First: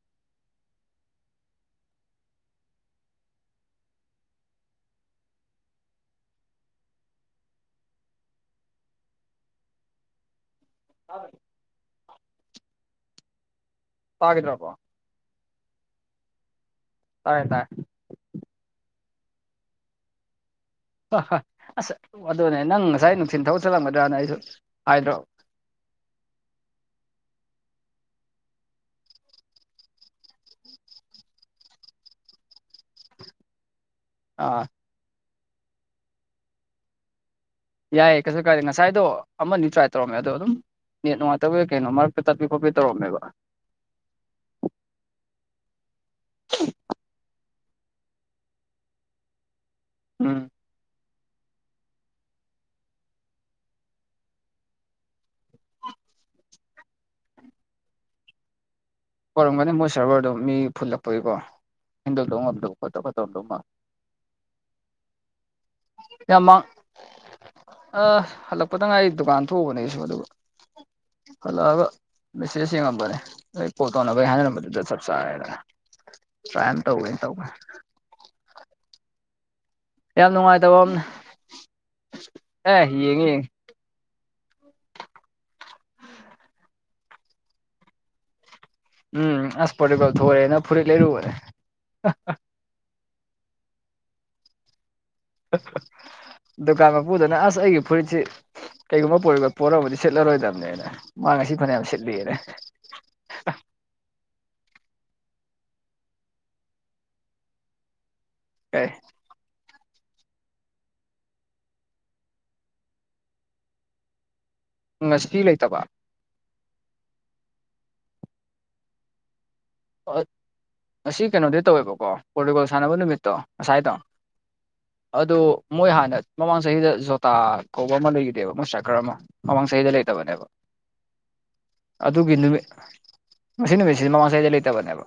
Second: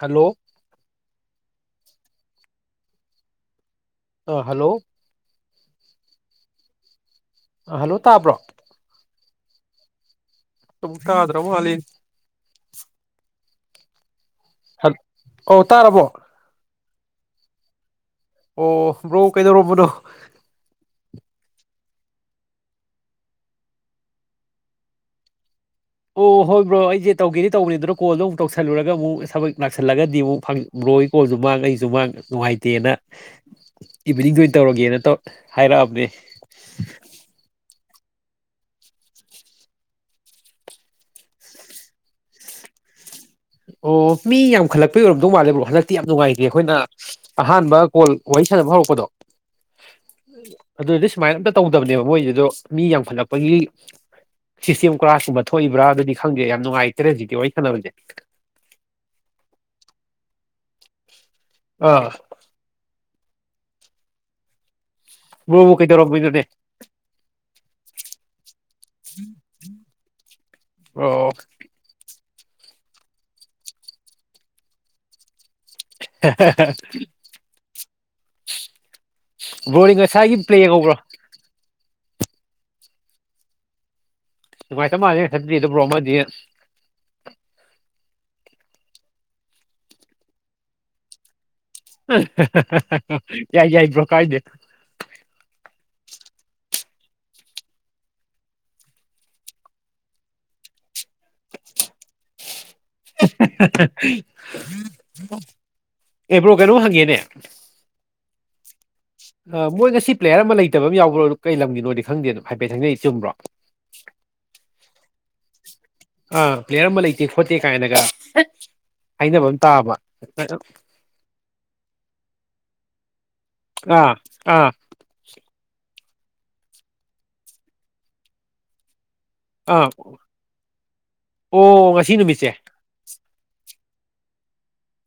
hello ꯑ hello hello ꯇꯥꯕ꯭ꯔꯣ ꯇꯗ꯭ꯔ ꯃꯥꯜꯂ‌ꯦ ꯇꯥꯒꯤꯗ꯭ꯔꯕ‌ꯣ ꯑꯧ ꯇꯥ꯭ꯔꯕꯣ ꯇꯥꯏ ꯇꯥꯏ ꯑꯣ ꯕ꯭ꯔꯣ ꯀꯩꯗꯧꯔꯝꯕꯅꯣ ꯑꯁ ꯑꯗꯨꯅꯦ ꯅꯪ ꯉꯁꯥꯏ ꯅꯨꯡꯊꯤ ꯊꯕꯛ ꯆꯠꯂꯝꯒꯗ꯭ꯔꯅ ꯑꯩꯁꯨ ꯍꯥꯏꯗ꯭ꯔꯕ ꯑꯣ ꯍꯣꯏ ꯕ꯭ꯔꯣ ꯑꯩꯁꯦ ꯇꯧꯒꯦꯗꯤ ꯇꯧꯕꯅꯤ ꯑꯗꯨꯅ ꯀꯣꯜꯗꯨ ꯑꯃꯨꯛ ꯇꯧꯁꯜꯂꯨꯔꯒ ꯑꯃꯨꯛ ꯊꯕꯛ ꯅꯥꯛꯁꯜꯂꯒꯗꯤ ꯑꯃꯨꯛ ꯐꯥꯡ ꯕ꯭ꯔ‌ꯣꯏ ꯀꯣꯜꯁꯨ ꯃꯥꯡ ꯑꯩꯁꯨ ꯃꯥꯡ ꯅꯨꯡꯉꯥꯏꯇꯦꯅ ꯏꯚꯤꯅꯤꯡ ꯑ‌ꯣꯏꯟ ꯑꯥ ꯇꯧꯔꯒꯦꯅ ꯍꯥꯏꯔꯛꯑꯕꯅꯦ ꯌꯥꯏꯌꯦ ꯀꯩꯁꯨ ꯀꯥꯏꯗꯦ ꯉꯁꯥꯏꯗꯣ ꯑꯃꯅꯤ ꯇ꯭ꯔꯥꯏ ꯇꯧꯔꯝꯃꯦ ꯑꯗꯣ ꯑꯗꯨꯝ ꯅꯦꯠ ꯅꯨꯡꯥꯏꯇꯕꯗ ꯀꯩꯅꯣ ꯃꯔꯛꯇ ꯇꯠꯄꯤ ꯈꯣꯠꯄꯤ ꯇꯧꯔꯝꯃꯦꯕ ꯑꯣ ꯃꯤ ꯌꯥꯝꯈꯠꯂꯛꯄꯩ ꯑꯣꯏꯔꯝꯗꯧ ꯃꯥꯜꯂꯦ ꯕ꯭ꯔꯣ ꯍꯟꯗꯛꯇꯤ ꯌꯥꯝ ꯅꯨꯡꯉꯥꯏꯇꯦ ꯑꯩꯈꯣꯏꯅ ꯑꯍꯥꯟꯕ ꯀꯣꯜ ꯋꯥꯔꯤ ꯁꯥꯟꯅꯕ ꯍꯧꯔꯛꯄꯗꯣ ꯎꯝ ꯑꯗꯨꯗꯤ ꯁꯨꯃꯥꯏꯅ ꯑꯝꯇ ꯇꯧ ꯗꯕꯅꯦꯕ ꯃꯣꯏꯁꯤꯗꯣ ꯃꯤ ꯌꯥꯝꯈꯠꯂꯛꯄꯒꯤ ꯁꯤꯁꯇꯦꯝ ꯀꯔꯥ ꯁꯨꯝꯕ ꯊꯣꯛꯏꯕ꯭ꯔꯥ ꯑꯗꯨꯗꯤ ꯈꯪꯗꯦ ꯌꯥꯝ ꯅꯨꯡꯉꯥꯏꯇꯔꯦ ꯍꯧꯖꯤꯛꯇꯀꯤ ꯋꯥꯔꯤ ꯁꯥꯟꯅꯕꯁꯦ ꯑꯣꯏꯣꯏꯔꯝꯒꯅꯤ ꯃꯣꯏ ꯁꯔꯚꯔꯗꯣ ꯃꯤ ꯐꯨꯜꯂꯛꯄꯒꯤꯀꯣ ꯑꯥ ꯍꯦꯟꯗꯜ ꯇꯧ ꯉꯝꯗ ꯈꯣꯠꯇ ꯈꯣꯠꯇ ꯇꯧꯈꯠꯂꯛꯄ ꯀꯩꯗꯧꯔꯃꯤꯅ‌ꯣꯅ‌ꯦ ꯑ ꯍꯜꯂꯛꯄꯗꯪ ꯉꯥꯏ ꯗꯨꯀꯥꯟ ꯊꯣꯛꯎꯕꯅꯦ ꯑꯩꯁꯨ ꯑꯗꯨꯒ ꯕ꯭ꯔꯣ ꯍꯜꯂꯛꯑꯒ ꯃꯦꯁꯦꯖ ꯌꯦꯡꯉꯝꯕꯅꯦ ꯑꯩ ꯀ‌ꯣꯜ ꯇꯧꯅꯕꯒꯤ ꯍꯥꯏꯅꯔꯝꯕꯗꯨꯗ ꯆꯞ ꯆꯥꯔꯦꯗꯅ ꯇꯥꯏꯝ ꯇꯧꯒ ꯇꯧꯒ ꯕ꯭ꯔꯣꯗꯤ ꯌꯥꯝ ꯉꯁꯥꯏꯒꯤ ꯄ꯭ꯂꯦ ꯅꯨꯡꯉꯥꯏꯇꯕ ꯌꯦꯡꯍꯧꯕ꯭ꯔꯣ ꯑꯅ ꯑꯦ ꯌꯦꯡꯉꯦ ꯌꯦꯡꯉ ꯅꯨꯡꯉꯥꯏꯇ ꯃꯥꯜꯂ‌ꯦ [unintelligible] ꯎꯝ ꯑꯁ ꯄ꯭ꯔ‌ꯣꯇꯨꯒꯜ ꯊ‌ꯣꯏꯔꯦꯅ ꯐꯨꯔꯤꯠ ꯂꯩꯔꯕꯅꯤ ꯌꯥ ꯌꯥꯏ ꯕ꯭ꯔ‌ꯣ ꯀꯥꯏꯗꯦ ꯗꯨꯀꯥꯟ ꯃꯄꯨꯨꯗꯅ ꯑꯁ ꯑꯩꯒꯤ ꯐꯨꯔꯤꯠꯁꯤ ꯀꯩꯒꯨꯝꯕ ꯄꯣꯔꯇꯨꯒꯜ ꯄꯣꯔꯝꯃꯗꯤ ꯁꯤꯠꯂꯔꯣꯏꯗꯕꯅꯦꯅ ꯃꯥ ꯉꯁꯤ ꯐꯅꯌꯥꯝ ꯁꯤꯠꯂꯤꯌꯦꯅ [inaudible] ꯑꯦꯕ꯭ꯔꯣ ꯀꯩꯅꯣ ꯍꯪꯒꯦꯅꯦ ꯑꯦ ꯃꯣꯏ ꯉꯁꯤ ꯄ꯭ꯂꯦꯌꯔ ꯑꯃ ꯂꯩꯇꯕ ꯑꯃ ꯌꯥꯎꯕ꯭ꯔꯣ ꯑꯗꯨ ꯀꯩ ꯂꯝꯒꯤꯅꯣꯗꯤ ꯈꯪꯗꯦ ꯑꯗꯨꯣ ꯍꯥꯏꯐꯦꯠ ꯈꯪꯅꯩ ꯆꯨꯝꯕ꯭ꯔꯣ ꯉꯁꯄꯤꯤ ꯂꯩꯇꯕ ꯑ ꯄ꯭ꯂꯦꯌꯔ ꯑꯃ ꯂꯩꯇꯦ ꯈꯣꯠꯇꯦ ꯀꯥꯏꯅꯒ ꯍꯥꯏꯅꯕ ꯇꯥꯕ ꯑꯁꯤ ꯀꯩꯅꯣꯗꯤ ꯇꯧꯋꯦꯕꯀꯣ ꯄꯣꯔꯇꯨꯒꯣꯜ ꯁꯥꯟꯅꯕ ꯅꯨꯃꯤꯠꯇꯣ ꯉꯁꯥꯏꯗꯣ ꯑꯥ ꯑꯥ ꯑꯗꯣ ꯃꯣꯏ ꯍꯥꯟꯅ ꯃꯃꯥꯡ ꯆꯍꯤꯗ ꯖꯣꯇꯥ ꯀꯧꯕ ꯑꯃ ꯂꯩꯈꯤꯗꯦꯕ ꯃꯁꯛ ꯈꯔ ꯑꯃ ꯃꯃꯥꯡ ꯑꯥ ꯆꯍꯤꯗ ꯂꯩꯇꯕꯅꯦꯕ ꯑꯣ ꯉꯁꯤ ꯑꯗꯨꯒꯤ ꯅꯨꯃꯤꯠꯁꯦ ꯅꯨꯃꯤꯠ ꯉ ꯅꯨꯃꯤꯠ ꯁꯤꯗ ꯃꯃꯥꯡ ꯁꯩꯗ ꯂꯩꯇꯕꯅꯦꯕ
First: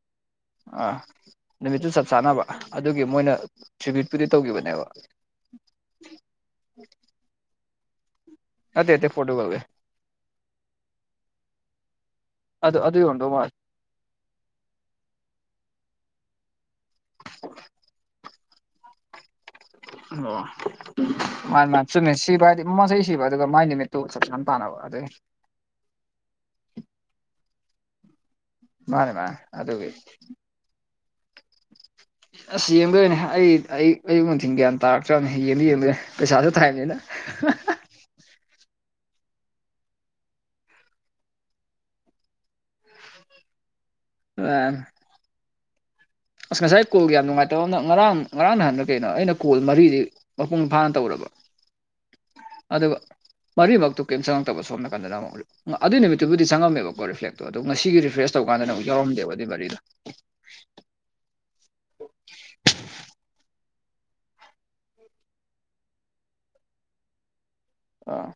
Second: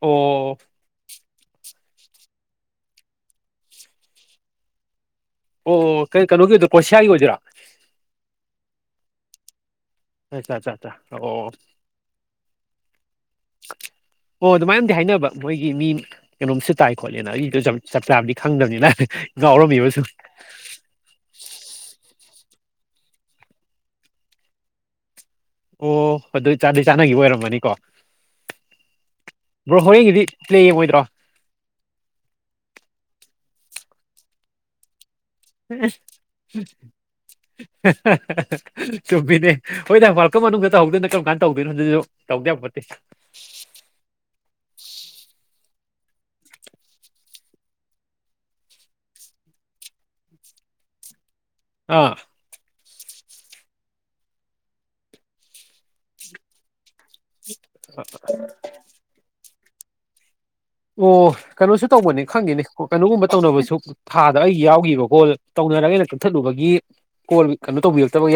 ꯑꯣ ꯑꯥ ꯅꯨꯃꯤꯠꯇꯨ ꯆꯞ ꯆꯥꯅꯕ ꯑꯗꯨꯒꯤ ꯃꯣꯏꯅ ꯇ꯭ꯔꯤꯕꯨꯠꯄꯨꯗꯤ ꯇꯧꯈꯤꯕꯅꯦꯕ ꯑꯣ ꯀꯩ ꯀꯩꯅꯣꯒꯤ ꯑꯣꯏꯗꯣꯏꯔꯥ ꯀꯣꯁꯤꯌꯥꯒꯤ ꯑꯣꯏꯗꯣꯏꯔꯥ ꯑꯇꯩꯦꯠꯇ ꯐꯣꯇꯣꯒꯒꯔꯦ ꯑꯆꯥ ꯑꯠꯆꯥ ꯑꯆꯥ ꯑꯣ ꯑꯗꯨ ꯑꯗꯨ ꯌꯣꯟꯗꯧ ꯃꯥꯜꯂꯦ ꯑꯣ ꯑꯗꯨꯃꯥꯏꯅꯗꯤ ꯍꯥꯏꯅꯕ ꯃꯣꯏꯒꯤ ꯃꯤ ꯀꯩꯅꯣꯝ ꯁꯤ ꯇꯥꯏ ꯈꯣꯠꯂꯤꯦꯅ ꯑꯩꯗ ꯆꯞ ꯆꯥꯕꯗꯤ ꯈꯪꯗꯕꯅꯤꯅ ꯉꯥꯎꯔꯝꯃꯤꯕ ꯁꯨꯝ ꯑꯣ ꯃꯥꯥꯏ ꯃꯁꯨꯅꯦꯁꯤ ꯁꯤꯕ ꯍꯥꯏꯗꯤ ꯃꯃ ꯆꯍꯤ ꯁꯤꯕ ꯑꯗꯨꯒ ꯃꯥꯏ ꯅꯨꯃꯤꯠꯇꯨ ꯆꯞ ꯆꯥꯅ ꯄꯥꯟꯅꯕ ꯑꯗꯨꯩ ꯑꯣ ꯑꯗꯨ ꯆꯥꯗꯩ ꯆꯥꯅꯈꯤꯕ ꯑꯣꯏꯔꯝꯕꯅꯤꯀꯣ ꯃꯥꯅꯦ ꯃꯥꯅꯦ ꯕ꯭ꯔꯣ ꯑꯗꯨꯒꯤ ꯍꯣꯔꯦꯟꯒꯤꯗꯤ ꯆꯌꯦꯕꯣꯏꯗ꯭ꯔꯣ ꯑꯁ ꯌꯦꯡꯗꯣꯏꯅꯦ ꯑꯩ ꯑꯩ ꯑꯌꯨꯛ ꯅꯨꯡꯊꯤꯟ ꯒ꯭ꯌꯥꯟ ꯇꯥꯔꯦ ꯆ ꯌꯦꯡꯗꯤ ꯌꯦꯡꯗ ꯄꯩꯁꯥꯁꯨ ꯊꯥꯏꯕꯅꯤꯅ ꯆꯨꯝꯃꯤꯅꯦ ꯍꯣꯏ ꯅ ꯋꯥꯔꯀꯝ ꯃꯅꯨꯡꯗ ꯇꯍꯧꯗꯣꯏꯅ ꯀꯔꯝ ꯀꯥꯟꯅ ꯇꯧꯗꯣꯏꯅꯣ ꯍꯧꯖꯤꯛꯁꯨ ꯇꯧꯗꯦ ꯌꯥꯝ ꯐꯣꯠꯇꯦ ꯑ ꯑꯁ ꯉꯁꯥꯏ ꯀꯣꯜꯒ ꯌꯥꯝ ꯅꯨꯡꯉꯥꯏꯇꯕ ꯑꯃꯅ ꯉꯔꯥꯡ ꯉꯔꯥꯡ ꯅꯍꯥꯟꯗ ꯀꯩꯅꯣ ꯑꯩꯅ ꯀꯣꯜ ꯃꯔꯤꯗꯤ ꯃꯄꯨꯡ ꯐꯥꯅ ꯇꯧꯔꯕ ꯑꯥ ꯑꯗꯨꯒ ꯃꯔꯤꯃꯛꯇꯨ ꯀꯔꯤꯝ ꯆꯪꯉꯛꯇꯕ ꯁꯣꯝ ꯅꯥꯀꯟꯗ ꯑꯃꯛ ꯑꯗꯨꯏ ꯅꯨꯃꯤꯠꯇꯨꯕꯨꯗꯤ ꯆꯪꯉꯝꯃꯦꯕꯣ ꯑꯣ ꯔꯤꯐ꯭ꯂꯦꯛꯇꯣ ꯑꯣ ꯉꯁꯤꯒꯤ ꯔꯤꯐ꯭ꯔꯦꯁ ꯇꯧꯀꯥꯟꯗꯅ ꯑꯃꯨꯛ ꯌꯥꯎꯔꯝꯗꯦꯕ ꯑꯗꯨꯗꯤ ꯒꯥꯔꯤꯗꯣ ꯑꯣ ꯀꯩꯅꯣꯁꯨ ꯇꯧꯕꯅꯤ ꯈꯪꯉꯦꯅꯤ ꯀꯩꯅꯣꯒꯨꯝꯕ ꯇꯧꯅꯕꯁꯨ ꯊꯥꯗ ꯑꯩ ꯌꯥꯎꯈꯤꯕ ꯀꯣꯜ ꯇꯧꯅꯔꯒ ꯑꯩꯅ ꯀꯛꯊꯠꯂꯨꯕꯒꯤ ꯀꯣꯜ ꯀꯩꯅꯣ ꯇꯧꯕꯤꯔꯛꯇꯕ ꯑꯥ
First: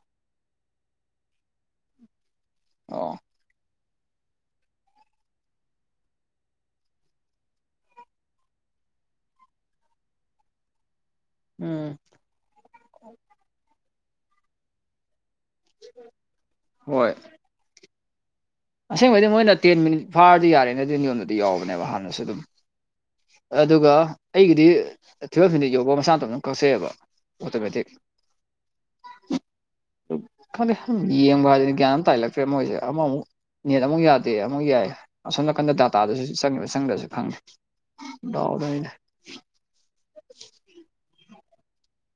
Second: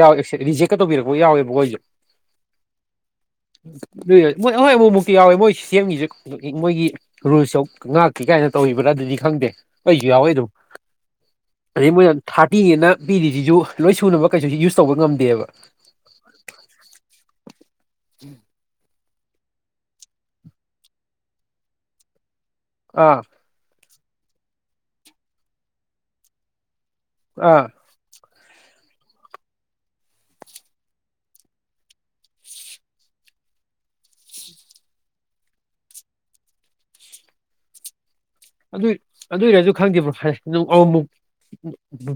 ꯔꯤꯖꯦꯛꯀ ꯇꯧꯕꯤꯔꯛꯄ ꯌꯥꯎꯋꯦꯕꯣꯏꯁꯨꯦ ꯑꯣ ꯑꯗꯨ ꯃꯣꯏ ꯑꯩꯣꯏ ꯑꯃꯨꯛꯃꯨꯛꯇꯤ ꯌꯥꯎꯋꯦ ꯃꯣꯏ ꯁꯦꯝꯒꯤꯁꯦ ꯃꯣꯏꯒꯤ ꯔꯨꯜꯁꯨ ꯉꯥꯛꯀꯤ ꯀꯥꯏꯅ ꯇꯧꯕ꯭ꯔꯥ ꯑꯗꯨꯗꯤ ꯈꯪꯗꯦ ꯑꯩꯩꯁꯨ ꯌꯥꯎꯋꯤ ꯑꯗꯨꯝ ꯎꯝ ꯑꯗꯩ ꯃꯣꯏꯅ ꯊꯥꯔꯇꯤꯅꯦꯅ ꯄꯤꯔꯤꯁꯤꯁꯨ ꯂꯣꯏ ꯁꯨꯅꯕ ꯀꯩꯁꯨꯁꯤ ꯌꯨꯁ ꯇꯧꯕ ꯉꯝꯗꯦꯕ ꯍꯣꯏ ꯎꯝ ꯑꯁꯦꯡꯕꯗꯤ ꯃꯣꯏꯅ ꯇꯦꯟ ꯃꯤꯅꯤꯠ ꯐꯥꯔꯗꯤ ꯌꯥꯔꯦꯅꯗꯤ ꯅꯤꯌꯣꯝꯗꯗꯤ ꯌꯥꯎꯕꯅꯦꯕ ꯍꯥꯟꯅꯁꯨ ꯑꯗꯨꯝ ꯑꯥ ꯑꯗꯨꯒ ꯑꯩꯒꯤꯗꯤ ꯇꯨꯋꯦꯜꯐ ꯐꯗ ꯌꯧꯕ ꯃꯁꯥꯅꯇ ꯑꯗꯨꯝ ꯀꯛꯆꯩꯑꯕ ꯑꯣ ꯑꯥ ꯀꯗꯤ ꯈꯪꯗ ꯌꯦꯡꯕ ꯍꯥꯏꯗꯗꯤ ꯒ꯭ꯌꯥꯟ ꯑꯃ ꯇꯥꯏꯍꯜꯂꯛꯇ꯭ꯔꯦ ꯃꯣꯏꯁꯦ ꯑꯃꯃꯨꯛ ꯅꯦꯠ ꯑꯃꯨꯛ ꯌꯥꯗꯦ ꯑꯃꯨꯛ ꯌꯥꯏ ꯑꯁꯣꯝ ꯅꯥꯀꯟꯗ ꯗꯥꯇꯥꯗꯨꯁꯨ ꯆꯪꯉꯤꯕ ꯆꯪꯗ꯭ꯔꯁꯨ ꯈꯪꯉꯦ ꯑꯗꯨ ꯑꯗꯨ ꯑꯣꯏꯔꯁꯨ ꯈꯪꯗꯦꯕ꯭ꯔꯣ ꯍꯥꯏꯨ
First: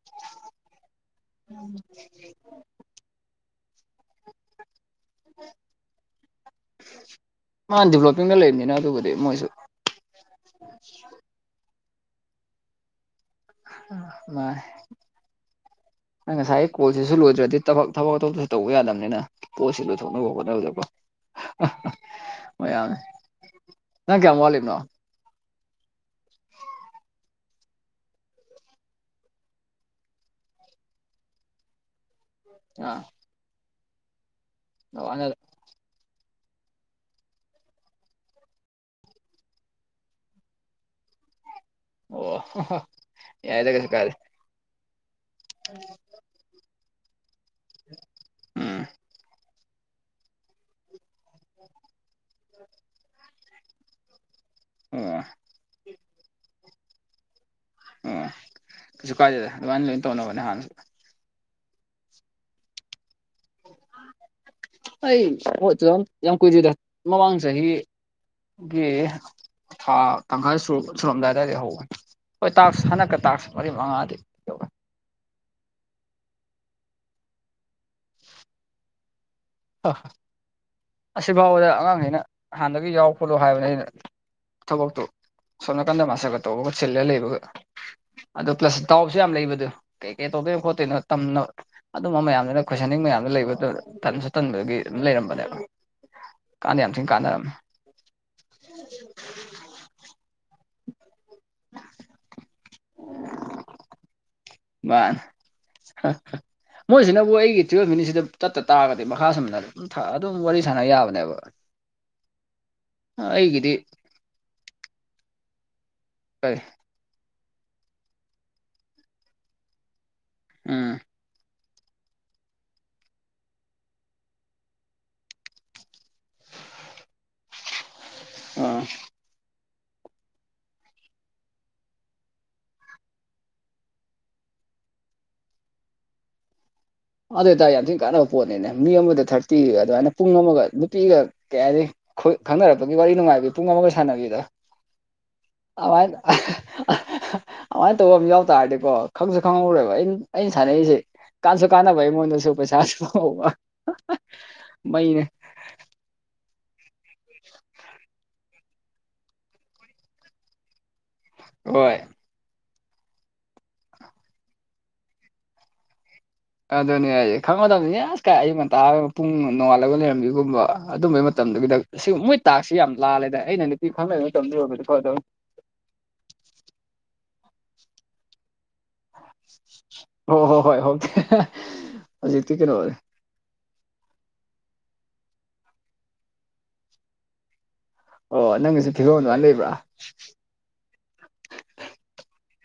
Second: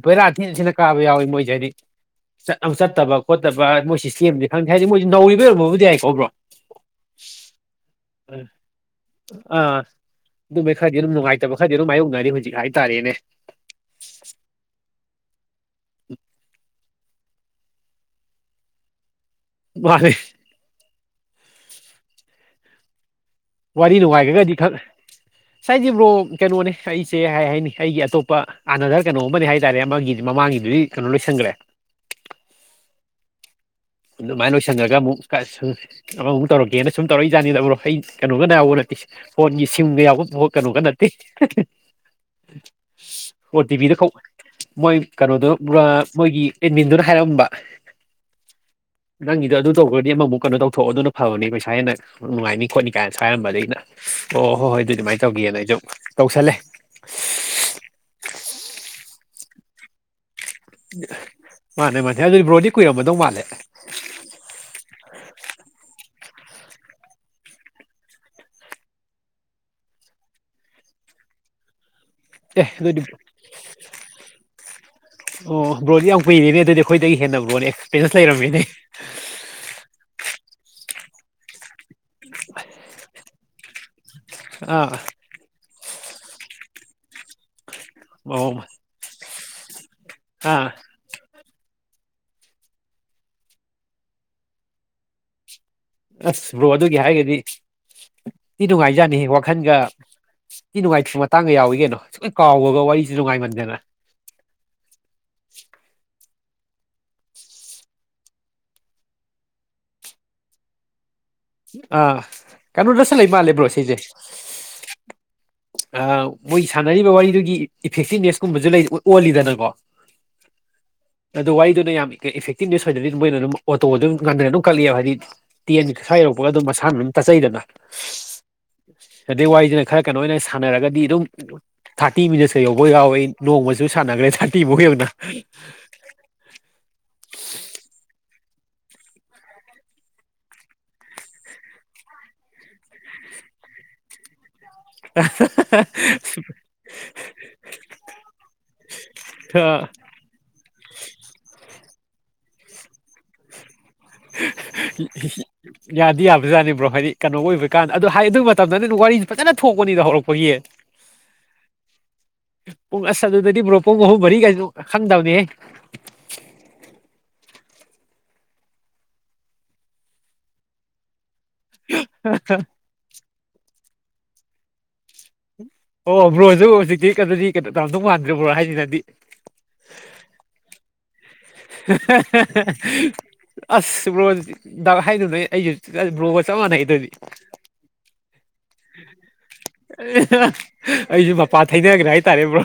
ꯕꯦꯔꯥꯊꯤꯟꯁꯤꯅ ꯀꯥꯕ ꯌꯥꯎꯋꯤ ꯃꯣꯏꯁꯦ ꯍꯥꯏꯗꯤ ꯆꯠꯇꯕ ꯈꯣꯠꯇꯕ ꯃꯣꯏ ꯁꯤꯁꯇꯦꯝꯗꯤ ꯈꯪꯗꯦ ꯍꯥꯏꯁꯦ ꯃꯣꯏꯁꯤ ꯅꯧꯔꯤꯕ ꯑꯣꯏꯔꯝꯃꯕꯨꯗꯤ ꯌꯥꯏꯀꯣꯕ꯭ꯔꯣ ꯃꯥ ꯗꯤꯚꯂꯣꯞꯄꯤꯡꯒ ꯂꯩꯕꯅꯤꯅ ꯑꯗꯨꯕꯨꯗꯤ ꯃꯣꯏꯁꯨ ꯑꯗꯨꯃꯩ ꯈꯔꯗꯤ ꯑꯗꯨꯝ ꯅꯨꯡꯉꯥꯏꯇꯕ ꯈꯔꯗꯤ ꯑꯗꯨꯝ ꯃꯥꯥꯏꯌꯣꯛꯅꯔꯤ ꯍꯧꯖꯤꯛ ꯍꯥꯏꯇꯥꯔꯦꯅꯦ ꯑ ꯏ ꯅ ꯉꯁꯥꯏ ꯀꯣꯜꯁꯤꯁꯨ ꯂꯣꯏꯗ꯭ꯔꯗꯤ ꯊꯕꯛ ꯊꯕꯛ ꯑꯇꯣꯞꯁꯨ ꯇꯧꯕ ꯌꯥꯗꯕꯅꯤꯅ ꯄꯣ ꯁꯤꯂ ꯃꯥꯅꯦ ꯊꯅꯕꯅꯗꯀ ꯃꯌꯥꯝ ꯋꯥꯔꯤ ꯅꯨꯡꯉꯥꯏꯈꯒꯗꯤ ꯈꯔ ꯁꯥꯏꯁꯤꯕ꯭ꯔꯣ ꯀꯩꯅꯣꯅꯦ ꯑꯩꯁꯦ ꯍꯥꯏ ꯍꯥꯏꯅꯤ ꯑꯩꯒꯤ ꯑꯇꯣꯞꯄ ꯑꯥꯅꯙꯔ ꯀꯩꯅꯣ ꯑꯃꯅꯦ ꯍꯥꯏꯇꯥꯔꯦ ꯑꯃꯒꯤꯗꯤ ꯃꯃꯥꯡꯒꯤꯗꯨꯗꯤ ꯀꯩꯅꯣ ꯂꯣꯏꯁꯟꯈ꯭ꯔꯦ ꯑ ꯑꯗꯨꯃꯥꯏꯅ ꯂꯣꯏꯁꯤꯟ꯭ꯔꯒ ꯑꯃꯨꯛ ꯑꯃꯃꯨꯛ ꯇꯧꯔꯛꯒꯦꯅ ꯁꯨꯝ ꯇꯧꯔꯛ ꯏ ꯥꯅꯤꯗꯕꯨ꯭ꯔꯣ ꯑꯩ ꯀꯩꯅꯣꯒꯅ ꯌꯥꯎꯕ ꯅꯠꯇꯦ ꯐꯣꯟꯒꯤ ꯁꯤꯡꯒ ꯌꯥꯎꯕ ꯀꯩꯅꯣꯒ ꯅꯠꯇꯦ ꯑꯣ ꯌꯥꯏꯗ ꯀꯩꯁꯨ ꯍꯗꯤꯕꯤꯗ ꯀꯥꯏꯗꯦ ꯀꯧꯕꯥꯎ ꯃꯣꯏ ꯀꯩꯅꯣꯗꯨꯣ ꯃꯣꯏꯒꯤ ꯑꯦꯟꯃꯤꯟꯗꯨꯅ ꯍꯥꯏꯔꯝꯕ ꯎꯝ ꯅꯪꯒꯤꯗꯣ ꯑꯗꯨ ꯇꯧꯈ꯭ꯔꯗꯤ ꯑꯃꯃꯨꯛ ꯀꯩꯅꯣ ꯇꯧꯊꯣꯛꯑꯣ ꯑꯗꯨꯅ ꯐꯕꯅꯤ ꯄꯩꯁꯥ ꯍꯦꯟꯅ ꯅꯨꯡꯉꯥꯏꯅꯤ ꯈꯣꯠꯅꯤ ꯀꯥꯏꯅꯁꯨ ꯍꯥꯏꯔꯝꯕꯗ ꯑꯩꯅ ꯑꯣ ꯍꯣꯏ ꯍꯣꯏ ꯑꯗꯨꯏ ꯑꯗꯨꯃꯥꯏꯅ ꯑꯣ ꯇꯧꯒꯦꯅ ꯑꯩꯁꯨ ꯇꯧꯁꯜꯂꯦ ꯑꯣ ꯀꯩꯁꯨ ꯀꯥꯏꯗꯦꯗ ꯑꯗꯨꯃꯥꯏꯅ ꯂꯣꯏ ꯇꯧꯅꯕꯅꯦ ꯍꯥꯟꯅꯁꯨ ꯃꯥꯅꯦ ꯃꯥꯅꯦ ꯑꯗꯨꯗꯤ ꯕꯣꯗꯤ ꯀꯏꯔꯝꯕꯗꯧ ꯃꯥꯅꯦ ꯑꯩ ꯌꯥꯝ ꯀꯨꯏꯗꯗ ꯃ ꯋꯥꯥꯡꯁ ꯍ ꯒꯤ ꯊꯥ ꯇꯪꯈꯥꯏ ꯁ ꯁꯨꯔꯝꯗꯥꯏꯇꯥꯗꯤ ꯍꯧꯧꯕꯅꯤ ꯍꯣꯏ ꯑꯦ ꯇꯥꯛꯁ ꯑꯗꯨꯗꯤ ꯍꯟꯗꯛꯀ ꯇꯥꯛꯁ ꯃꯔꯤ ꯃꯉꯥꯗꯤꯤ ꯌꯧꯋꯦ ꯑꯣ ꯕ꯭ꯔꯣꯣꯟꯗꯤ ꯌꯥꯝ ꯀꯨꯏꯔꯤꯅꯦ ꯑꯗꯨꯗꯤ ꯑꯩꯈꯣꯏꯗꯒꯤ ꯍꯦꯟꯅ ꯕ꯭ꯔꯣꯜꯅꯦ ꯑꯦꯛꯁꯄꯤꯔꯤꯌꯦꯟꯁ ꯂꯩꯔꯝꯃꯤꯅꯦ ꯑ ꯑꯁꯤꯐꯥꯎꯕꯗ ꯑꯉꯥꯡꯁꯤꯩꯅ ꯍꯥꯟꯅꯗꯒꯤ ꯌꯥꯎ ꯈꯣꯂꯣ ꯍꯥꯏꯕꯅꯦ ꯑꯩꯅ ꯑꯥ ꯊꯕꯛꯇꯨ ꯁꯣꯝ ꯅꯥꯀꯟꯗ ꯃꯥꯁꯒ ꯇꯧꯕꯒ ꯆꯤꯜꯂꯒ ꯂꯩꯕꯒ ꯑꯗꯣ ꯑꯣ ꯄ꯭ꯂꯁ ꯇꯥꯎꯁꯨ ꯌꯥꯝ ꯂꯩꯕꯗꯨ ꯀꯩ ꯀꯦ ꯇꯧꯗꯣꯏꯅꯣ ꯑꯥ ꯈꯣꯠꯇꯣꯏꯅꯣ ꯇꯝ ꯑꯗꯨꯝꯕ ꯃꯌꯥꯝꯗꯨꯅ ꯀꯣꯏꯁꯟꯅꯤꯡ ꯃꯌꯥꯝꯗ ꯂꯩꯕ ꯇꯪꯗꯨꯒꯤ ꯑꯗꯨꯝ ꯂꯩꯔꯝꯕꯅꯦꯕ ꯑꯁ ꯕ꯭ꯔꯣ ꯀꯥꯟꯗ ꯌꯥꯝ ꯑꯗꯨꯒꯤ ꯊꯤꯅ ꯍꯥꯏꯔꯒꯗꯤ ꯀꯥꯟꯅꯔꯝꯃꯦ ꯏ ꯅꯨꯡꯉꯥꯏꯖꯅꯤ ꯋꯥꯈꯟꯒ ꯅꯨꯡ ꯇꯥꯡꯒ ꯌꯥꯎꯏ ꯀꯩꯅꯣ ꯁꯨꯛꯩ ꯀꯥꯎꯕꯒ ꯋꯥꯔꯤꯁꯨ ꯅꯨꯡꯉꯥꯏꯃꯟꯗꯦꯅ ꯃꯥꯅꯦ ꯃꯣꯏꯁꯤꯅꯕꯨ ꯑꯩꯒꯤ ꯇꯨꯋꯜꯞ ꯃꯤꯅꯤꯠꯁꯤꯗ ꯇꯠꯇ ꯇꯥꯔꯒꯗꯤ ꯃꯈꯥꯁꯨꯅ ꯑꯗꯨꯝ ꯑꯗꯨꯝ ꯋꯥꯔꯤ ꯁꯥꯟꯅ ꯌꯥꯕꯅꯦꯕ ꯑꯥ ꯀꯩꯅꯣꯗꯁꯨ ꯂꯩ ꯃꯥꯜꯂꯦꯕ꯭ꯔꯣ ꯑꯩꯒꯤꯗꯤ ꯁꯤꯁꯦ ꯑ ꯀꯔꯤ ꯃꯣꯏ ꯁꯥꯟꯅꯔꯤꯕ ꯋꯥꯔꯤꯗꯨꯒꯤ ꯏꯐꯦꯛꯇꯤꯞꯅꯦꯁꯀꯨꯝꯕꯁꯨ ꯑꯣꯜꯂꯤꯗꯅꯀꯣ ꯑꯝ ꯑꯗꯣ ꯋꯥꯔꯤꯗꯨꯅ ꯌꯥꯝ ꯏꯐꯦꯛꯇꯤꯚ ꯅ꯭ꯌꯁ ꯑꯣꯏꯔꯗꯤ ꯃꯣꯏꯅ ꯑꯗꯨꯝ ꯑꯣꯇꯣ ꯑꯗꯨꯝ ꯉꯟꯗꯅ ꯑꯗꯨꯝ ꯀꯛꯂꯤꯑꯦꯕ ꯍꯥꯏꯗꯤ ꯇꯦꯟ ꯁ꯭ꯋꯥꯏ ꯌꯧꯔꯣꯛꯄꯒ ꯑꯗꯨꯝ ꯃꯁꯥꯅ ꯑꯗꯨꯝ ꯇꯠꯆꯩꯗꯅ ꯑꯥ ꯑꯗꯩ ꯋꯥꯔꯤꯗꯅ ꯈꯔ ꯀꯩꯅꯣ ꯑꯣꯏꯅ ꯁꯥꯟꯅꯔꯒꯗꯤ ꯑꯗꯨꯝ ꯊꯥꯔꯇꯤ ꯃꯤꯅꯠꯁꯀ ꯌꯧꯕ ꯌꯥꯎꯋꯦ ꯅꯣꯡꯃꯁꯨ ꯁꯥꯟꯅꯈ꯭ꯔꯦ ꯊꯥꯔꯇꯤꯃꯨꯛ ꯌꯧꯅ [inaudible] [unintelligible] ꯑꯗꯨ ꯑꯣꯏꯇꯥꯔ ꯌꯥꯝ ꯊꯤꯅ ꯀꯥꯟꯅꯕ ꯄꯣꯠꯅꯤꯅꯦ ꯃꯤ ꯑꯃꯗ ꯊꯥꯔꯇꯤꯒ ꯑꯗꯨꯃꯥꯏꯅ ꯄꯨꯡ ꯑꯃꯒ ꯅꯨꯄꯤꯒ ꯀꯌꯥ ꯍꯥꯏꯗꯤ ꯈꯪꯅꯔꯛꯄꯒꯤ ꯋꯥꯔꯤ ꯅꯨꯡꯉꯥꯏꯕꯤ ꯄꯨꯡ ꯑꯃꯒ ꯁꯥꯟꯅꯕꯤꯦꯗ [inaudible] [unintelligible] ꯑꯗꯨꯃꯥꯏꯅ ꯇꯧꯕ ꯑꯃ ꯌꯥꯎ ꯇꯥꯔꯗꯤꯀꯣ ꯈꯪꯁꯨ ꯑ, ꯈꯪꯍꯧꯔꯦꯕ ꯑꯩꯅ ꯑꯩꯅ ꯁꯥꯟꯅꯔꯤꯁꯦ ꯀꯅ ꯥꯏ ꯃꯣꯏꯅ ꯁ ꯄꯩ ꯌꯥꯗꯤ ꯌꯥꯕꯖꯥꯅꯤꯕ꯭ꯔꯣ ꯍꯥꯏꯗꯤ ꯀꯩꯅꯣ ꯑꯣꯏꯕ ꯀꯥꯟꯗ ꯑꯗꯨꯗ ꯍꯥꯏ ꯑꯗꯨ ꯇ ꯃꯇꯝꯗꯅ ꯋꯥꯔꯤꯁꯤ ꯐꯖꯅ ꯊꯣꯛꯄꯅꯤꯗ ꯍꯧꯔꯛꯄꯒꯤꯌꯦ ꯍꯣꯏ ꯄꯨꯡ ꯑꯁ ꯑꯗꯨꯗꯗꯤ ꯃ꯭ꯔꯣ ꯄꯨꯡ ꯑꯍꯨꯝ ꯃꯔꯤꯒꯥꯏꯁꯨ ꯈꯪꯗꯕꯅꯦꯍꯦ ꯑꯗꯨꯅꯦ ꯑꯩ ꯈꯪꯕꯗꯕꯅꯤꯅꯦ ꯑꯁ ꯀꯥꯏ ꯑꯩ ꯉꯟꯇꯥ ꯄꯨꯡ ꯅꯣꯡꯉꯥꯜꯂꯒ ꯂꯩꯔꯝꯕꯤꯒꯨꯝꯕ ꯑꯗꯨꯝꯕꯒꯤ ꯃꯇꯝꯗꯨꯒꯤꯗ ꯁꯤ ꯃꯣꯏ ꯇꯥꯛꯁꯤ ꯌꯥꯝ ꯂꯥꯜꯂꯦꯗ ꯑꯩꯅ ꯅꯨꯄꯤ ꯈꯔꯃꯩ ꯃꯇꯝꯗꯨ ꯑꯣꯏꯕꯗꯀꯣ ꯑꯗꯨꯝ ꯑꯣ ꯕ꯭ꯔꯣꯖꯁꯨ ꯍꯧꯖꯤꯛꯇꯤꯩꯅꯗꯤ ꯇꯝꯗꯧ ꯃꯥꯟꯗ꯭ꯔꯦꯕ꯭ꯔꯣ ꯍꯥꯏꯦ ꯑꯣ ꯍꯣ ꯍꯣꯏ ꯍꯀꯦ [unintelligible] [inaudible] ꯑꯁ ꯕ꯭ꯔꯣ ꯗ ꯍꯥꯏꯗꯨꯅ ꯑꯩꯁꯨ ꯕ꯭ꯔꯣꯒ ꯆꯞ ꯃꯥꯟꯅꯩ ꯑꯗꯨꯗꯤ [unintelligible] [inaudible] ꯐꯤꯕꯝ ꯑꯗꯨꯃꯥꯏꯅ ꯂꯩꯕ꯭ꯔꯥ ꯑꯩꯁꯨ ꯃꯄꯥ ꯊꯩꯅꯈ꯭ꯔꯦ ꯍꯥꯏꯇꯥꯔꯦꯕ꯭ꯔꯣ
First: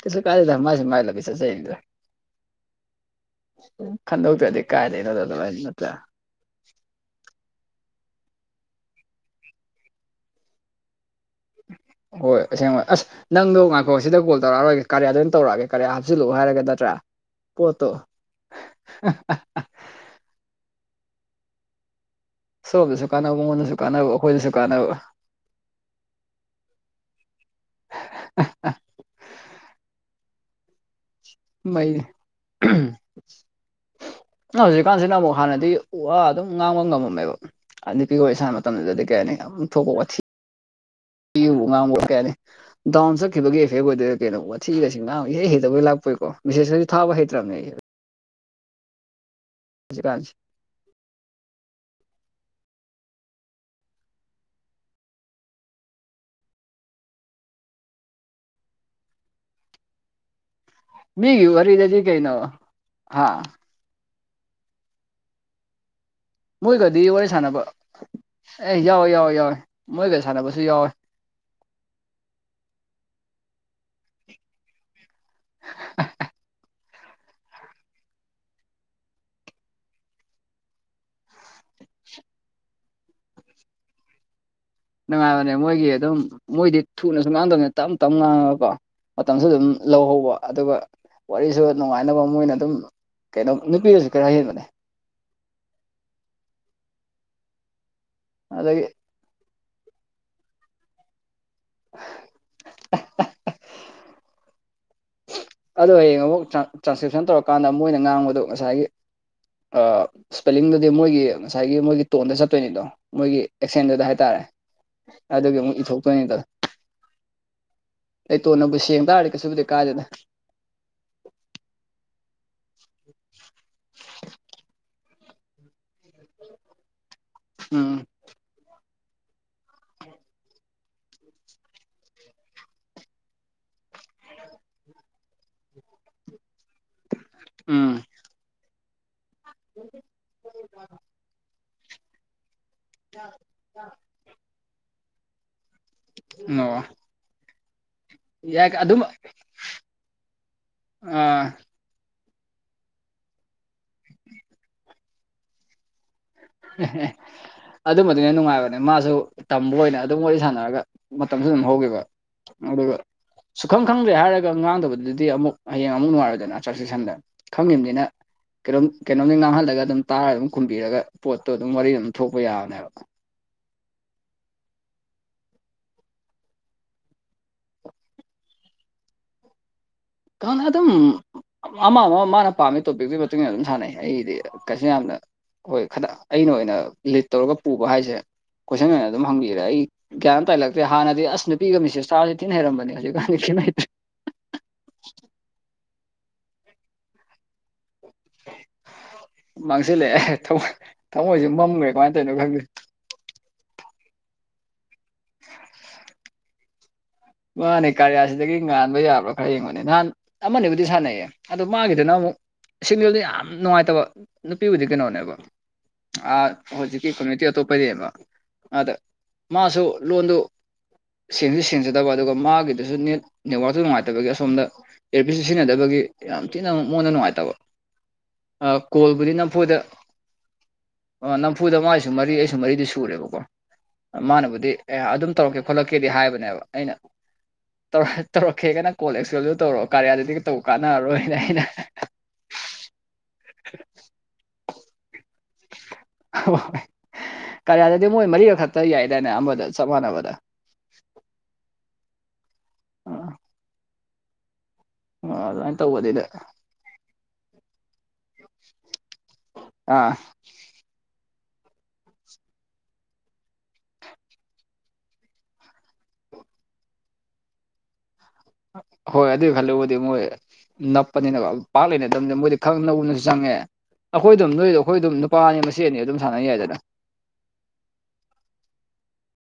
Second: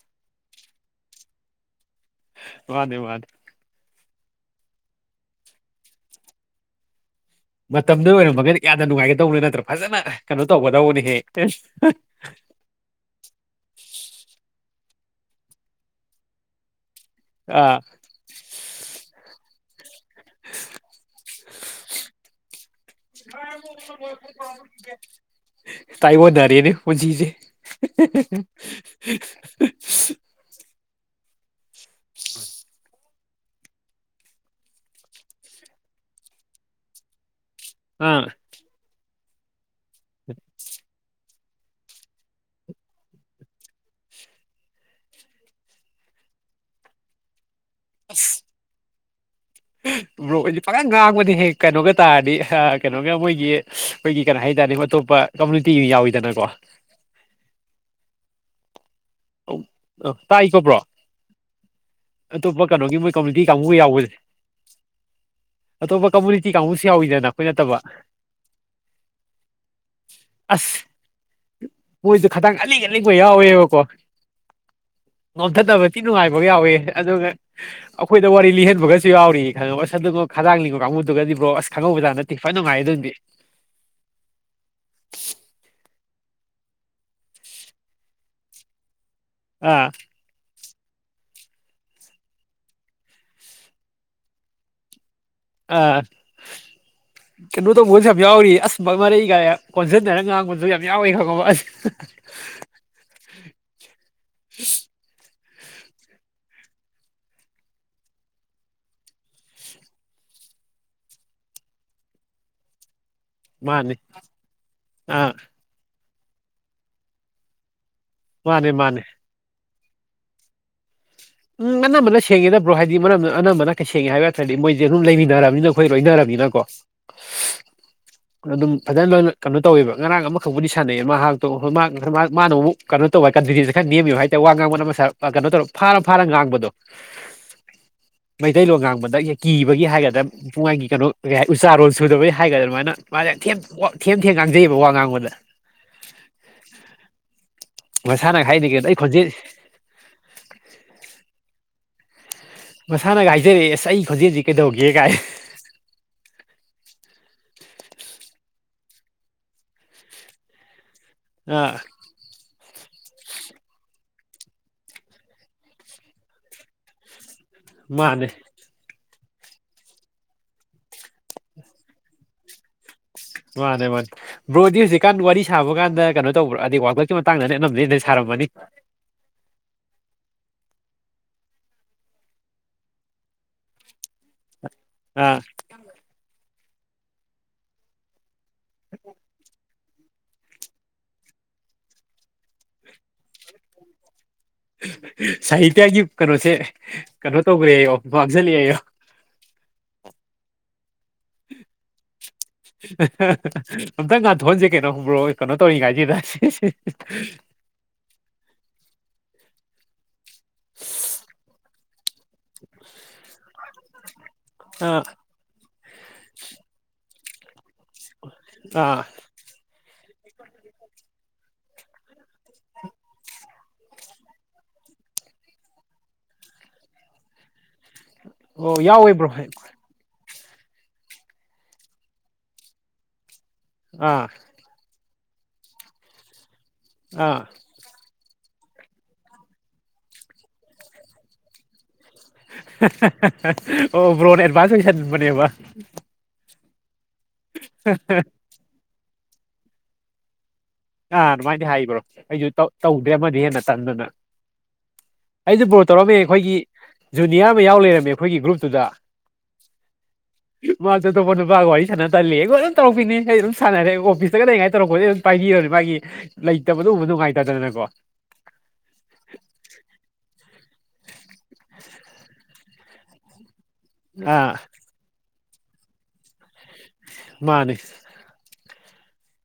ꯀꯦꯏꯁꯨ ꯀꯥꯏꯗꯦ ꯃꯁꯨ ꯃꯒꯤ ꯂꯝꯕꯤ ꯆꯇꯆꯔꯤꯅꯦꯗ ꯋꯥꯗ ꯋꯥꯗ ꯈꯟꯗꯧꯗ꯭ꯔꯗꯤ ꯀꯥꯏꯗꯩꯅꯣꯗꯅ ꯍꯥꯏ ꯅꯠꯇ꯭ꯔ ꯃꯇꯝꯗꯨ ꯑꯣꯏꯔꯝꯃꯒꯩꯗꯤ ꯌꯥꯝꯅ ꯅꯨꯡꯉꯥꯏꯒꯗꯧꯕꯅꯤ ꯅꯠꯇ꯭ꯔ ꯐꯖꯅ ꯀꯩꯅꯣ ꯇꯧꯒꯗꯧꯕꯅꯤꯍꯦꯛ ꯍꯣꯏ ꯑꯁꯦꯡꯕ ꯑꯁ ꯅꯪꯗꯣ ꯉꯥꯏꯐꯣꯛ ꯁꯤꯗ ꯀꯣꯜ ꯇꯧꯔꯛꯑꯔꯣꯏꯒꯦ ꯀꯌꯥꯗꯅ ꯇꯧꯔꯛꯑꯒꯦ ꯀꯌꯥ ꯍꯥꯞꯆꯜꯂꯎ ꯍꯥꯏꯔꯒ ꯅꯠꯇ꯭ꯔꯥ ꯑꯥ ꯄꯣꯠꯇꯣ ꯁꯣꯝꯗꯁꯨ ꯀꯥꯟꯅꯕ ꯃꯉꯣꯟꯗꯁꯨ ꯀꯥꯟꯅꯕ ꯑꯩꯈꯣꯏꯗꯁꯨ ꯀꯥꯟꯅꯕ [inaudible] ꯇꯥꯏ ꯋꯥ ꯗꯔꯤꯅꯤ ꯍꯧꯖꯤꯁꯦ ꯃꯩ ꯍꯧꯖꯤꯛꯀꯥꯟꯁꯤꯅ ꯑꯃꯨꯛ ꯍꯥꯟꯅꯗꯤ ꯎ ꯋꯥ ꯑꯗꯨꯝ ꯉꯥꯡꯕ ꯉꯝꯃꯝꯃꯦꯕ ꯅꯨꯄꯤ ꯑꯣꯏ ꯁꯥꯅ ꯃꯇꯝꯗꯨꯗꯗꯤ ꯀꯩꯅꯤ ꯎ [inaudible] ꯄꯤꯕꯨ ꯉꯥꯡꯕ ꯑꯣꯏ ꯀꯌꯥꯅꯤ ꯗꯥꯎꯟ ꯆꯠꯈꯤꯕꯒꯤ ꯑꯦꯐꯦꯛ ꯑꯣꯏꯗꯣꯏꯔ ꯀꯩꯅꯣꯊꯤꯔꯁꯤ ꯉꯥꯡꯕ ꯍꯩꯇꯕꯩ ꯂꯥꯛꯄ ꯎꯣꯏꯀꯣ ꯕꯤꯁꯦꯁꯁꯨ ꯊꯥꯕ ꯍꯩ꯭ꯔꯕꯅꯦ ꯑꯩ ꯑꯁ ꯍꯧꯖꯤꯛꯀꯥꯟꯁꯦ ꯕ꯭ꯔꯣ ꯑꯩꯗꯤ ꯐꯒꯪ ꯉꯥꯡꯕꯗꯤ ꯍꯦꯛ ꯀꯩꯅꯣꯒ ꯇꯥꯔꯗꯤ ꯀꯩꯅꯣꯒ ꯃꯣꯏꯒꯤ ꯑꯩꯈꯣꯏꯒꯤ ꯀꯩꯅꯣ ꯍꯥꯏꯇꯥꯔꯦ ꯑꯇꯣꯞꯄ ꯀꯝꯃꯨꯅꯤꯇꯤ ꯌꯥꯎꯋꯤꯗꯅꯀꯣ ꯑ [inaudible] ꯇꯥꯏꯀꯣ ꯕ꯭ꯔꯣ ꯃꯤꯒꯤ ꯋꯥꯔꯤꯗꯗꯤ ꯀꯩꯅꯣ ꯑꯇꯣꯞꯄ ꯀꯩꯅꯣꯒꯤ ꯃꯣꯏ ꯍꯥ ꯀꯃꯨꯅꯤꯇꯤ ꯀꯥꯡꯕꯨ ꯌꯥꯎꯕꯁꯦ ꯑꯇꯣꯞꯄ ꯀꯝꯃꯨꯅꯤꯇꯤ ꯀꯥꯡꯕꯨꯁꯨ ꯃꯣꯏꯒꯗꯤ ꯋꯥꯔꯤ ꯌꯥꯎꯋꯤꯗꯅ ꯑꯩꯈꯣꯏ ꯁꯥꯟꯅꯕ ꯅꯠꯇꯕ ꯑꯦ ꯌꯥꯎ ꯌꯥꯎꯋ ꯌꯥꯎꯋꯦ ꯃꯣꯏ ꯀꯩꯁꯥꯟꯅꯅꯕꯁꯨ ꯑꯁ ꯌꯥꯎꯋꯦ ꯃꯣꯏꯁꯨ ꯈꯈꯤꯇꯥꯡ ꯑꯅꯤꯡ ꯑꯅꯤꯡꯕ ꯌꯥꯎꯋꯦꯕꯀꯣ [inaudible] ꯅꯣꯝꯊꯕꯗꯤ ꯅꯨꯡꯉꯥꯏꯕꯒ ꯌꯥꯎꯋꯦ ꯑꯗꯨꯒ ꯑꯩꯈꯣꯏꯗ ꯋꯥꯔꯤ ꯂꯤꯍꯟꯕꯒꯁꯨ ꯌꯥꯎꯔꯤ ꯈꯪ ꯑꯗꯨꯉꯣ ꯈꯥꯗꯥꯡꯅꯤꯡꯉꯣ ꯀꯥꯡꯕꯨꯗꯨꯒꯗꯤ ꯕ꯭ꯔꯣ ꯑꯁ ꯈꯪꯉꯧꯕꯖꯥꯠ ꯅꯠꯇꯦ ꯐꯋꯥꯏ ꯅꯨꯡꯉꯥꯏꯌꯦ ꯑꯗꯨꯝꯗꯤ [inaudible] ꯅꯨꯡꯉꯥꯏꯕꯅꯦ ꯃꯣꯏꯒꯤ ꯑꯗꯨꯝ ꯃꯣꯏꯗꯤ ꯊꯨꯅꯁꯨ ꯉꯥꯡꯗꯕꯅꯤ ꯇꯞ ꯇꯞ ꯉꯥꯡꯉꯕꯀꯣ ꯃꯇꯝꯁꯨ ꯑꯗꯨꯝ ꯑꯥ ꯂꯧꯍꯧꯕ ꯑꯗꯨꯒ ꯋꯥꯔꯤꯁꯨ ꯅꯨꯡꯉꯥꯏꯅꯕ ꯃꯣꯏꯅ ꯑꯗꯨꯝ ꯀꯩꯅꯣ ꯅꯨꯄꯤꯗꯁꯨ ꯈꯔ ꯍꯩꯖꯤꯦꯟꯕꯅꯦ ꯑ ꯀꯩꯅꯣ ꯇ ꯃꯣꯁ ꯌꯥꯎꯔꯤ ꯑꯁ ꯑꯗꯒꯤ ꯃꯔ ꯀ ꯀꯣꯟꯁꯤꯟꯟꯅꯔ ꯉꯥꯡꯕꯁꯨ ꯌꯥꯝ ꯌꯥꯎꯋꯤ ꯈꯪꯉꯕ [inaudible] ꯑꯗꯣ ꯍꯌꯦꯡ ꯑꯃꯨꯛ ꯇ꯭ꯔꯥꯟꯁꯀ꯭ꯔꯤꯞꯁꯟ ꯇꯧꯔꯀꯥꯟꯗ ꯃꯣꯏꯅ ꯉꯥꯡꯕꯗꯣ ꯉꯁꯥꯏꯒꯤ ꯏꯁ꯭ꯄꯦꯂꯤꯡꯗꯨꯗꯤ ꯃꯣꯏꯒꯤ ꯉꯁꯥꯏꯒꯤ ꯃꯣꯏꯒꯤ ꯇꯣꯟꯗ ꯆꯠꯇꯣꯏꯅꯤꯗꯣ ꯃꯣꯏꯒꯤ ꯃꯥꯅꯤ ꯑꯦꯛꯁꯦꯟꯗꯨꯗ ꯍꯥꯏꯇꯥꯔꯦ ꯑꯥ ꯑꯗꯨꯒꯤ ꯑꯃꯨꯛ ꯏꯊꯣꯛ ꯑꯩ ꯃꯥꯅꯦ ꯇꯣꯟꯅꯕꯨ ꯃꯥꯅꯦ ꯁꯦꯡ ꯇꯥꯔꯔ ꯀꯩꯁꯨꯕꯨꯗꯤ ꯀꯥꯗꯦꯗ ꯎꯝ ꯑꯅꯝꯕꯅ ꯁꯦꯡꯒꯦꯗꯕ꯭ꯔꯣ ꯍꯥꯏꯗꯤ ꯃꯔꯝ ꯑꯅꯝꯕꯅ ꯀꯩ ꯁꯦꯡꯉꯦ ꯍꯥꯏꯕꯇ꯭ꯔꯗꯤ ꯃꯣꯏꯁꯦ ꯑꯗꯨꯝ ꯂꯩꯅꯤ ꯊꯔꯕꯅꯤꯅ ꯑꯩꯈꯣꯏ ꯂꯣꯏꯊꯔꯕꯅꯤꯅꯀꯣ ꯑꯝ ꯐꯖꯅ ꯂꯣꯏꯅ ꯀꯩꯅꯣ ꯇꯧꯋꯦꯕ ꯉꯔꯥꯡ ꯑꯃꯈꯛꯕꯨꯗꯤ ꯁꯥꯟꯅꯩꯌꯦ ꯃꯍꯥꯛꯇꯣꯣꯏ ꯃꯥꯅ ꯑꯃꯨꯛ ꯀꯩꯅꯣ ꯇꯧꯋꯦ ꯀꯟꯐꯤꯗꯦꯟꯁ ꯈꯔ ꯅꯦꯝꯃꯤꯕ ꯍꯥꯏꯇꯥꯔꯦ ꯋꯥ ꯉꯥꯡꯕ ꯑꯃ ꯀꯩꯅ ꯇꯧ ꯐꯥ ꯐꯥꯔ ꯉꯥꯡꯕꯗꯣ ꯎꯝ ꯃꯩꯇꯩꯂꯣꯟ ꯉꯥꯡꯕꯗ ꯀꯤꯕꯒꯤ ꯍꯥꯏꯒꯗ꯭ꯔꯥ ꯄꯨꯡꯉꯒꯤ ꯀꯩꯅꯣ ꯀ ꯎ ꯆꯥꯔꯣꯟꯜ ꯁꯨꯗꯕꯒꯤ ꯍꯥꯏꯒꯗꯥꯃꯥꯏꯅ ꯃꯥꯅꯦ ꯊꯦꯝ ꯊꯦꯝ ꯊꯦꯝ ꯉꯥꯡꯖꯩꯑꯕ ꯋꯥ ꯉꯥꯡꯕꯗ ꯑꯝ ꯃꯁꯥꯅꯒ ꯌꯥ ꯍꯥꯏꯅꯤ ꯀꯩꯅꯣ ꯑꯩ ꯑꯗꯨꯝ ꯑ ꯈꯣꯟꯖꯦꯜ ꯃꯁꯥꯅꯒ ꯍꯥꯏꯖꯔꯛꯑꯦ ꯑꯁ ꯑꯩ ꯈꯣꯟꯖꯦꯜꯁꯤ ꯀꯩꯗꯧꯒꯦ ꯀꯥꯏ ꯑꯗꯨꯃꯗꯨꯅ ꯅꯨꯡꯉꯥꯏꯕꯅꯦ ꯃꯥꯁꯨ ꯇꯝꯕ ꯑꯣꯏꯅ ꯑꯗꯨꯝ ꯋꯥꯔꯤꯗꯤ ꯁꯥꯟꯅꯔꯒ ꯃꯁꯤ ꯑꯥ ꯍꯒꯦꯕ ꯑꯗꯨꯒ ꯁꯨꯈꯪ ꯈꯪꯗ꯭ꯔꯦ ꯍꯥꯏꯔꯒ ꯉꯥꯡꯗꯕꯗꯨꯗꯤ ꯑꯃꯨꯛ ꯍꯌꯦꯡ ꯑꯃꯨꯛ ꯅꯨꯡꯉꯥꯏꯔꯣꯏꯗꯅ ꯆꯥꯛ ꯆꯦꯛꯁꯟꯗꯅ ꯈꯪꯉꯕꯅꯤꯅ ꯃꯥꯅꯦ ꯀꯩꯅꯣꯝ ꯀꯩꯅꯣꯝꯗ ꯉꯥꯡꯍꯜꯂꯒ ꯑꯗꯨꯝ ꯇꯥꯔ ꯑꯗꯨꯝ ꯈꯨꯝꯕꯤꯔꯒ ꯄꯣꯠꯇꯣ ꯑꯗꯨꯝ ꯋꯥꯔꯤ ꯑꯗꯨꯝ ꯊꯣꯛꯄ ꯌꯥꯕꯅꯦꯕ ꯃꯥꯅꯦ ꯃꯥꯅꯦ ꯕ꯭ꯔꯣꯗꯤ ꯍꯧꯖꯤꯛꯀꯥꯟ ꯋꯥꯔꯤ ꯁꯥꯕ ꯀꯥꯟꯗ ꯀꯩꯅꯣ ꯇꯧꯕ꯭ꯔꯥ ꯑꯗꯗꯤ ꯋꯥꯋꯀꯠꯀꯤ ꯃꯇꯥꯡꯗꯅ ꯑꯅꯝꯅꯦꯅ ꯁꯥꯔꯝꯕ ꯃꯅꯤ ꯀꯅ ꯑꯗꯨꯝ ꯑꯃ ꯑꯃ ꯃꯥꯅ ꯄꯥꯝꯃꯤ ꯇꯣꯄꯤꯛꯨꯒꯤ ꯃꯇꯨꯡꯟꯅ ꯑꯗꯨꯝ ꯁꯥꯟꯅꯩ ꯑꯩꯗꯤ ꯀꯩꯁꯨ ꯌꯥꯝꯅ ꯑꯥ ꯍꯣꯏ ꯈꯇ ꯑꯩꯅ ꯑꯣꯏꯅ ꯂꯤꯠ ꯇꯧꯔꯒ ꯄꯨꯕ ꯍꯥꯏꯁꯦ ꯀꯣꯏꯁꯟ ꯑꯣꯏꯅ ꯑꯗꯨꯝ ꯍꯪꯕꯤꯔꯦ ꯑꯩ ꯒ꯭ꯌꯥꯟ ꯇꯥꯏꯂꯛꯇꯦ ꯍꯥꯟꯅꯗꯤ ꯑꯁ ꯅꯨꯄꯤꯒ ꯃꯤꯁꯦ ꯆꯇꯥꯔꯁꯤꯦ ꯇꯤꯟ ꯍꯩꯔꯝꯕꯅꯦ ꯍꯧꯖꯤꯛꯀꯥꯟꯗꯤ ꯍꯥꯏ ꯁꯥꯍꯤꯇ꯭ꯌꯒꯤ ꯀꯩꯅꯣꯁꯦ ꯀꯩꯅꯣ ꯇꯧꯈ꯭ꯔꯦ ꯑꯩꯌꯣ ꯃꯥꯡꯁꯤꯜꯂꯛꯑꯦ ꯑꯩꯌꯣ ꯃꯥꯡꯁꯤꯜꯂꯦ ꯑꯦ ꯊꯃꯣꯏ ꯊꯃꯣꯏꯁꯨꯦ ꯃꯝꯈ꯭ꯔꯦ ꯀꯃꯥꯏꯅ ꯇꯧꯅꯣ ꯈꯪꯗꯦ ꯑꯝꯇꯪ ꯉꯥꯟꯊꯣꯛꯟꯁꯦ ꯀꯩꯅꯣꯨꯝꯕ꯭ꯔꯣ ꯀꯩꯅꯣ ꯇꯧꯔꯤꯉꯥꯏꯁꯤꯦꯗ ꯃꯥꯅꯦ ꯀꯥꯔꯤꯌꯥꯁꯤꯗꯒꯤ ꯉꯥꯟꯕ ꯌꯥꯕ꯭ꯔꯥ ꯈꯔ ꯌꯦꯡꯕꯅꯦ ꯅꯍꯥꯟ ꯑꯃꯅꯤꯕꯨꯗꯤ ꯁꯥꯟꯅꯩꯌꯦ ꯑꯗꯣ ꯃꯥꯒꯤꯗꯨꯅ ꯑꯃꯨꯛ ꯁꯤꯃꯤꯜꯗꯤ ꯌꯥꯝ ꯅꯨꯡꯉꯥꯏꯇꯕ ꯅꯨꯄꯤꯕꯨꯗꯤ ꯑꯥ ꯀꯩꯅꯣꯅꯦꯕ ꯑ ꯍꯧꯖꯤꯛ ꯀꯃꯨꯅꯤꯇꯤ ꯑꯇꯣꯞꯄꯗꯤꯕ ꯑꯗ ꯑꯥ ꯃꯥꯁꯨ ꯂꯣꯟꯗꯨ ꯆꯖꯗꯕ ꯑꯗꯨꯒ ꯃꯥꯒꯤꯗꯨꯁꯨ ꯅꯦꯠ ꯅꯦꯠꯋꯥꯥꯛꯇꯨ ꯅꯨꯡꯉꯥꯏꯇꯕꯒꯤ ꯑꯁꯣꯝꯗ ꯏꯌꯥꯔꯕꯤꯠꯁꯨ ꯁꯤꯖꯤꯟꯅꯗꯕꯒꯤ ꯌꯥꯝ ꯊꯤꯅ ꯃꯣꯟꯗ ꯅꯨꯡꯉꯥꯏꯇꯕ ꯑꯣ ꯌꯥꯎꯋꯦ ꯕ꯭ꯔꯣ ꯀꯣꯜꯕꯨꯗꯤ ꯅꯝꯐꯨꯗ ꯑꯣ ꯅꯝꯐꯨꯗ ꯃꯥꯒꯤꯁꯨ ꯃꯔꯤ ꯑꯩꯁꯨ ꯃꯔꯤꯗꯤ ꯁꯨꯔꯦꯕꯀꯣ ꯑꯥ ꯃꯥꯅꯕꯨꯗꯤ ꯑꯦ ꯑꯗꯨꯝ ꯇꯧꯔꯛꯀꯦ ꯈꯣꯠꯂꯛꯀꯦꯗꯤ ꯍꯥꯏꯕꯅꯦꯕ ꯑꯩꯅ ꯑꯥ ꯇꯧ ꯇꯧꯔꯛꯀꯦꯒꯅ ꯀꯣꯜ ꯑꯦꯛꯁ ꯇꯧꯔꯛꯑꯣ ꯀꯥꯔꯤꯌꯥ ꯑꯗꯨꯗꯤꯒ ꯇꯧ ꯀꯥꯟꯅꯔꯔꯣꯏꯅ ꯑꯩꯅ ꯑꯣ ꯕ꯭ꯔꯣꯟꯣꯟ ꯑꯦꯗꯚꯥꯟꯁ ꯍꯁꯅꯤꯡꯕꯅꯦꯕ ꯍ ꯀꯔꯤꯗꯗꯤ ꯃꯣꯏ ꯃꯔꯤꯒ ꯈꯛꯇ ꯌꯥꯏꯗꯥꯏꯅꯦ ꯑꯃꯗ ꯆꯞ ꯃꯥꯟꯅꯕꯗ ꯑꯥ ꯑꯗꯨꯃꯥꯏꯅ ꯍꯥꯏꯕ꯭ꯔꯣ ꯑꯩꯁꯨ ꯇꯧꯗ꯭ꯔꯦ ꯑ ꯑꯃꯗꯤ ꯍꯦꯟꯅ ꯇꯟꯗꯅ ꯑꯩꯁꯨ ꯑꯗꯨꯃꯥꯏꯅ ꯕꯣꯔꯣ ꯇꯧꯔꯝꯃꯦ ꯇꯧꯕꯗꯨꯗ ꯑꯩꯈꯣꯏꯒꯤ ꯖꯨꯅꯤꯌꯔ ꯑꯃ ꯌꯥꯎ ꯂꯩꯔꯝꯃꯦ ꯑꯩꯈꯣꯏꯒꯤ ꯒ꯭ꯔꯨꯞꯇꯨꯗ ꯑꯥ ꯃꯥ ꯆꯗꯧꯕ ꯋꯥꯔꯤ ꯁꯥꯟꯅ ꯇꯜꯂꯤ ꯑꯩꯈꯣꯏ ꯑꯗꯨꯝ ꯇꯧꯔꯛꯄꯤꯅꯤ ꯑꯩ ꯑꯗꯨꯝ ꯁꯥꯟꯅꯔꯦ ꯑꯣꯐꯤꯁꯇ ꯀꯔꯤꯉꯥꯏ ꯇꯧꯔꯛꯄꯗꯤ ꯑꯗꯨꯝ ꯄꯥꯏꯕꯤꯔꯅꯤ ꯃꯥꯒꯤ ꯂꯩꯇꯕꯅ ꯎꯕ ꯅꯨꯡꯉꯥꯏꯇꯗꯗꯅꯀꯣ ꯍꯣꯏ ꯑꯗꯨ ꯈꯜꯦꯕꯨꯗꯤ ꯃꯣꯏ ꯅꯞꯄꯅꯤꯕ ꯄꯥꯛ ꯂꯩꯅꯗꯕꯅꯤ ꯃꯣꯏꯗꯤ ꯈꯪ ꯅꯅꯁꯨ ꯆꯪꯉꯦ ꯑꯩꯈꯣꯏ ꯑꯥ ꯑꯗꯨꯝ ꯅꯣꯏꯗꯣ ꯑꯩꯈꯣꯏ ꯑꯗꯨꯝ ꯅꯨꯄꯥꯅꯤ ꯃꯆꯦ ꯑꯅꯤ ꯑꯗꯨꯝ ꯁꯥꯟꯅꯩ ꯌꯥꯏꯗꯅ ꯃꯥꯅꯤ